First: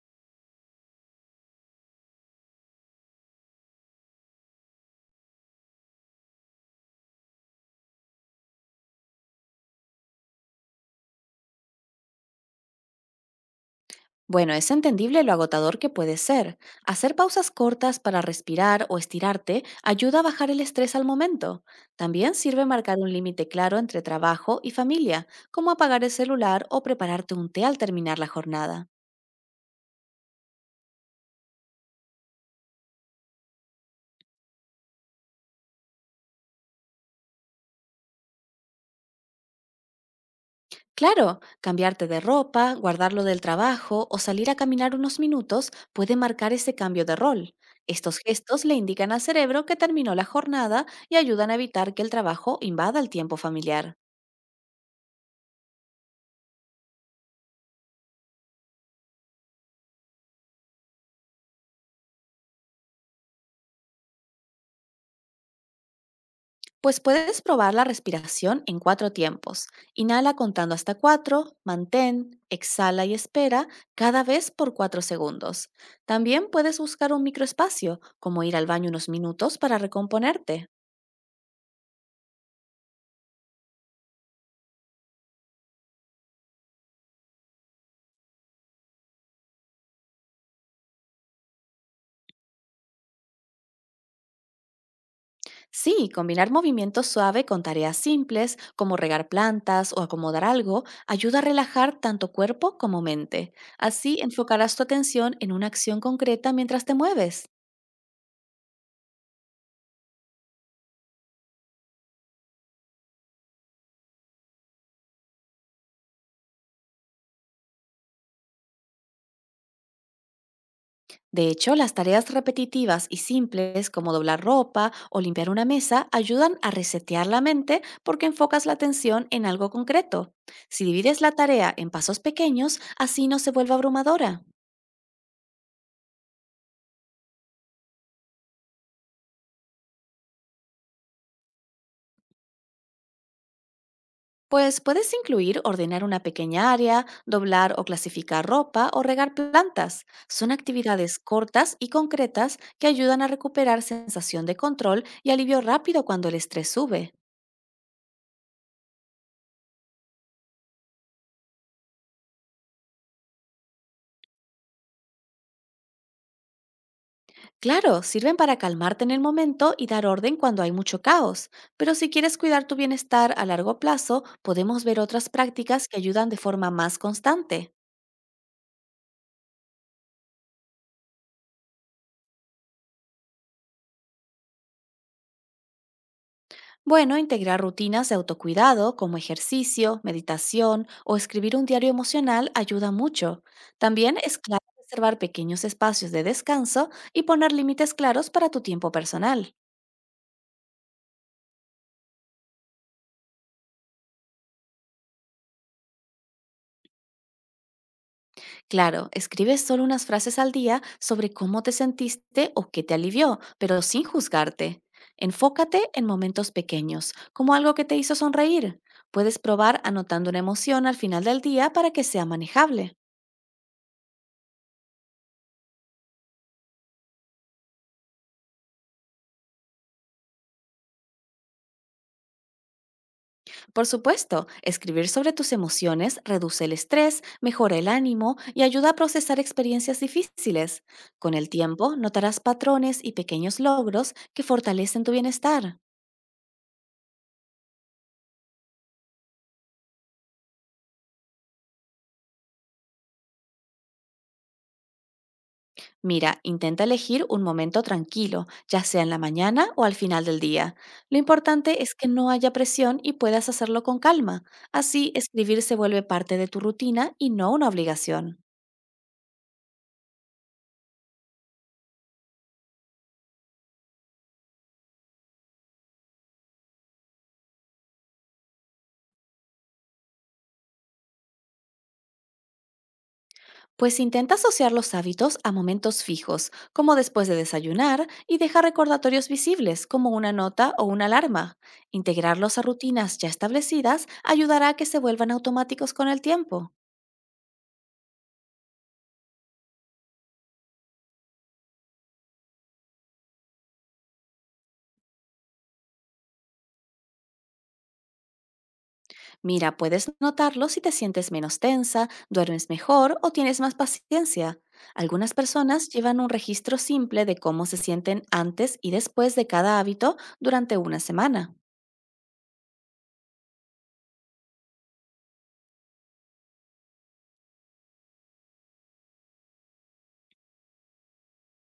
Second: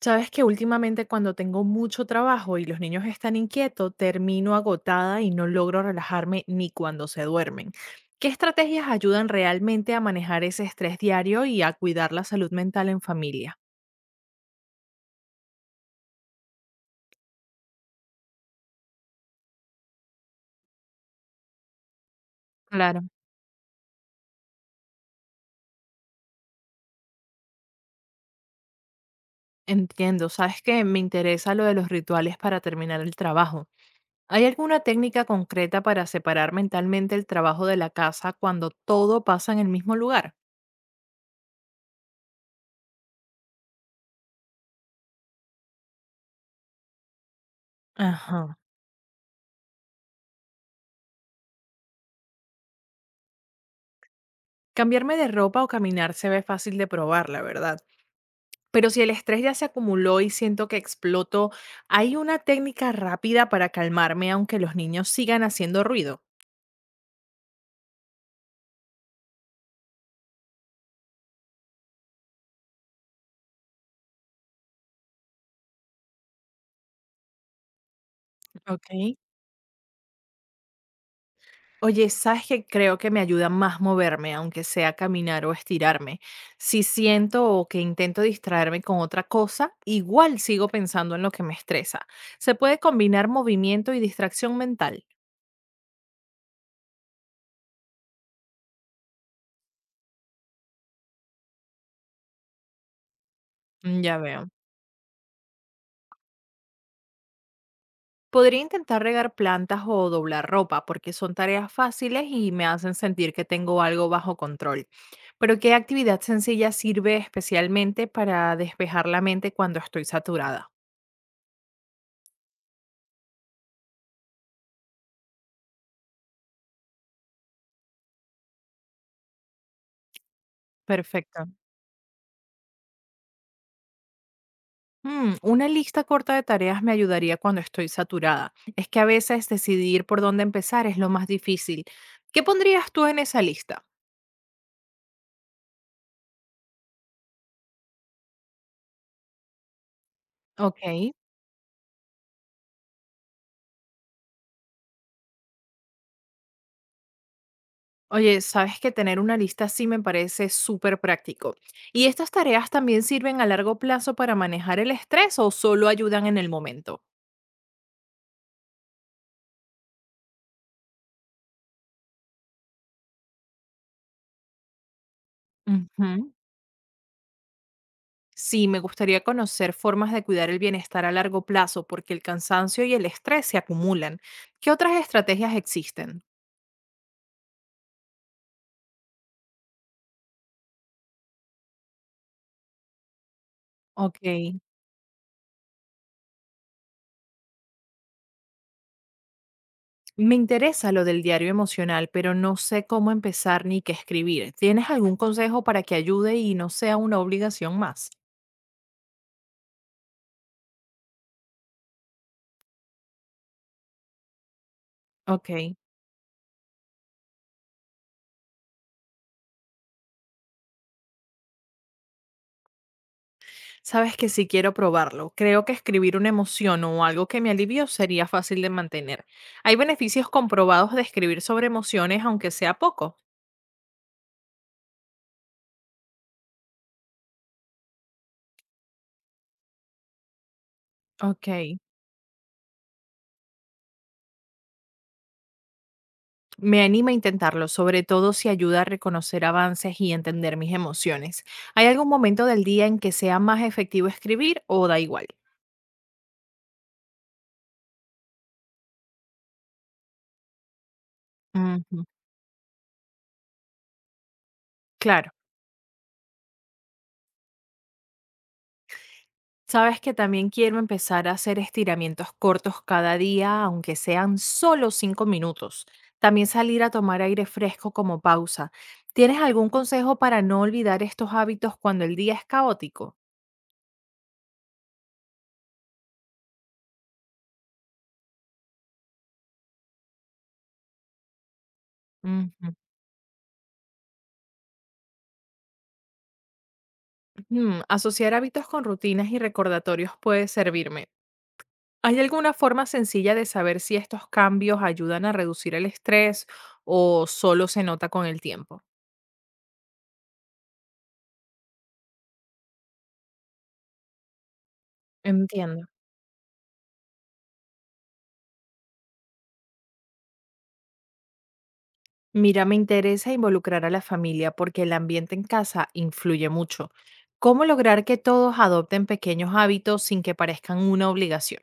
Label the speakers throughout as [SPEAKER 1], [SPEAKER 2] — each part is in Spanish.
[SPEAKER 1] Sabes que últimamente cuando tengo mucho trabajo y los niños están inquietos, termino agotada y no logro relajarme ni cuando se duermen. ¿Qué estrategias ayudan realmente a manejar ese estrés diario y a cuidar la salud mental en familia?
[SPEAKER 2] Bueno, es entendible lo agotador que puede ser. Hacer pausas cortas para respirar o estirarte ayuda a bajar el estrés al momento. También sirve marcar
[SPEAKER 1] Claro.
[SPEAKER 2] un límite claro entre trabajo y familia, como apagar el celular o prepararte un té al terminar la jornada.
[SPEAKER 1] Entiendo, sabes que me interesa lo de los rituales para terminar el trabajo. ¿Hay alguna técnica concreta para separar mentalmente el trabajo de la casa cuando todo pasa en el mismo lugar?
[SPEAKER 2] Claro, cambiarte de ropa, guardarlo del trabajo o salir a caminar unos minutos puede marcar ese cambio de rol. Estos
[SPEAKER 1] Ajá.
[SPEAKER 2] gestos le indican al cerebro que terminó la jornada y ayudan a evitar que el trabajo invada el tiempo familiar.
[SPEAKER 1] Cambiarme de ropa o caminar se ve fácil de probar, la verdad. Pero si el estrés ya se acumuló y siento que exploto, ¿hay una técnica rápida para calmarme aunque los niños sigan haciendo ruido?
[SPEAKER 2] Pues puedes probar la respiración en 4 tiempos. Inhala contando hasta 4, mantén, exhala y espera cada vez por 4 segundos. También puedes buscar un microespacio, como ir al baño unos
[SPEAKER 1] Ok.
[SPEAKER 2] minutos para recomponerte.
[SPEAKER 1] Oye, ¿sabes qué? Creo que me ayuda más moverme, aunque sea caminar o estirarme. Si siento o que intento distraerme con otra cosa, igual sigo pensando en lo que me estresa. Se puede combinar movimiento y distracción mental.
[SPEAKER 2] Sí, combinar movimiento suave con tareas simples, como regar plantas o acomodar algo, ayuda a relajar tanto cuerpo como mente.
[SPEAKER 1] Ya
[SPEAKER 2] Así
[SPEAKER 1] veo.
[SPEAKER 2] enfocarás tu atención en una acción concreta mientras te mueves.
[SPEAKER 1] Podría intentar regar plantas o doblar ropa porque son tareas fáciles y me hacen sentir que tengo algo bajo control. Pero ¿qué actividad sencilla sirve especialmente para despejar la mente cuando estoy saturada?
[SPEAKER 2] De hecho, las tareas repetitivas y simples como doblar ropa o limpiar una mesa ayudan a resetear la mente porque enfocas la atención en algo concreto. Si divides la
[SPEAKER 1] Perfecto.
[SPEAKER 2] tarea en pasos pequeños, así no se vuelve abrumadora.
[SPEAKER 1] Una lista corta de tareas me ayudaría cuando estoy saturada. Es que a veces decidir por dónde empezar es lo más difícil. ¿Qué pondrías tú en esa lista?
[SPEAKER 2] Pues puedes incluir ordenar una pequeña área, doblar o clasificar ropa o regar plantas. Son
[SPEAKER 1] Ok.
[SPEAKER 2] actividades cortas y concretas que ayudan a recuperar sensación de control y alivio rápido cuando el estrés sube.
[SPEAKER 1] Oye, sabes que tener una lista así me parece súper práctico. ¿Y estas tareas también sirven a largo plazo para manejar el estrés o solo ayudan en el momento?
[SPEAKER 2] Claro, sirven para calmarte en el momento y dar orden cuando hay mucho caos, pero si quieres cuidar tu bienestar a largo plazo, podemos ver otras prácticas que ayudan
[SPEAKER 1] Ujú.
[SPEAKER 2] de forma más constante.
[SPEAKER 1] Sí, me gustaría conocer formas de cuidar el bienestar a largo plazo porque el cansancio y el estrés se acumulan. ¿Qué otras estrategias existen?
[SPEAKER 2] Bueno, integrar rutinas de autocuidado como ejercicio, meditación o escribir un diario emocional ayuda mucho. También es
[SPEAKER 1] Ok.
[SPEAKER 2] clave reservar pequeños espacios de descanso y poner límites claros para tu tiempo personal.
[SPEAKER 1] Me interesa lo del diario emocional, pero no sé cómo empezar ni qué escribir. ¿Tienes algún consejo para que ayude y no sea una obligación más?
[SPEAKER 2] Claro, escribe solo unas frases al día sobre cómo te sentiste o qué te alivió, pero sin juzgarte.
[SPEAKER 1] Ok.
[SPEAKER 2] Enfócate en momentos pequeños, como algo que te hizo sonreír. Puedes probar anotando una emoción al final del día para que sea manejable.
[SPEAKER 1] Sabes que si quiero probarlo. Creo que escribir una emoción o algo que me alivio sería fácil de mantener. Hay beneficios comprobados de escribir sobre emociones, aunque sea poco.
[SPEAKER 2] Por supuesto, escribir sobre tus emociones reduce el estrés, mejora el ánimo y ayuda a procesar experiencias difíciles. Con
[SPEAKER 1] Ok.
[SPEAKER 2] el tiempo, notarás patrones y pequeños logros que fortalecen tu bienestar.
[SPEAKER 1] Me anima a intentarlo, sobre todo si ayuda a reconocer avances y entender mis emociones. ¿Hay algún momento del día en que sea más efectivo escribir o da igual?
[SPEAKER 2] Mira, intenta elegir un momento tranquilo, ya sea en la mañana o al final del día. Lo importante es
[SPEAKER 1] Ujú,
[SPEAKER 2] que no haya presión y puedas hacerlo con calma. Así,
[SPEAKER 1] claro.
[SPEAKER 2] escribir se vuelve parte de tu rutina y no una obligación.
[SPEAKER 1] Sabes que también quiero empezar a hacer estiramientos cortos cada día, aunque sean solo 5 minutos. También salir a tomar aire fresco como pausa. ¿Tienes algún consejo para no olvidar estos hábitos cuando el día es caótico?
[SPEAKER 2] Pues intenta asociar los hábitos a momentos fijos, como después de desayunar, y deja recordatorios visibles, como una nota o una alarma. Integrarlos a
[SPEAKER 1] Ujú.
[SPEAKER 2] rutinas ya establecidas ayudará a que se vuelvan automáticos con el tiempo.
[SPEAKER 1] Asociar hábitos con rutinas y recordatorios puede servirme. ¿Hay alguna forma sencilla de saber si estos cambios ayudan a reducir el estrés o solo se nota con el tiempo?
[SPEAKER 2] Mira, puedes notarlo si te sientes menos tensa, duermes mejor o tienes más paciencia. Algunas
[SPEAKER 1] Entiendo.
[SPEAKER 2] personas llevan un registro simple de cómo se sienten antes y después de cada hábito durante 1 semana.
[SPEAKER 1] Mira, me interesa involucrar a la familia porque el ambiente en casa influye mucho. ¿Cómo lograr que todos adopten pequeños hábitos sin que parezcan una obligación?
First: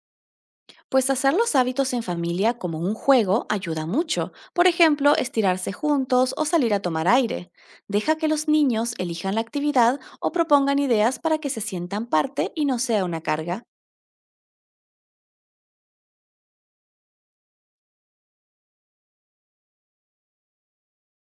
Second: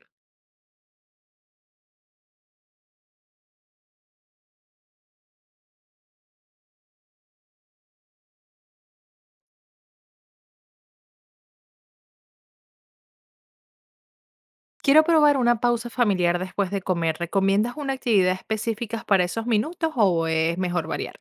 [SPEAKER 2] Pues hacer los hábitos en familia como un juego ayuda mucho. Por ejemplo, estirarse juntos o salir a tomar aire. Deja que los niños elijan la actividad o propongan ideas para que se sientan parte y no sea una carga.
[SPEAKER 1] Quiero probar una pausa familiar después de comer. ¿Recomiendas una actividad específica para esos minutos o es mejor variar?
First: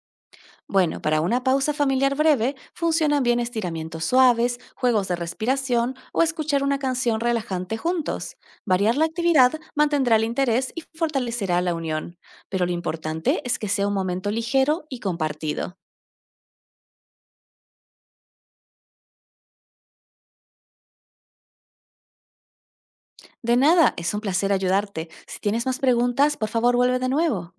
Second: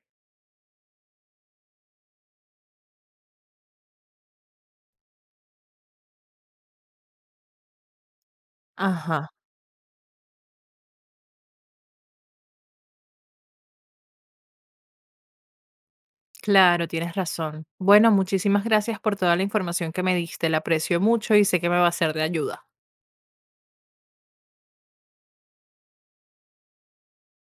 [SPEAKER 2] Bueno, para una pausa familiar breve funcionan bien estiramientos suaves, juegos de respiración o escuchar una canción relajante juntos. Variar la
[SPEAKER 1] Ajá,
[SPEAKER 2] actividad mantendrá el interés y fortalecerá la unión, pero lo importante es que sea un momento ligero y compartido.
[SPEAKER 1] claro, tienes razón. Bueno, muchísimas gracias por toda la información que me diste. La aprecio mucho y sé que me va a ser de ayuda.
[SPEAKER 2] De nada, es un placer ayudarte. Si tienes más preguntas, por favor vuelve de nuevo.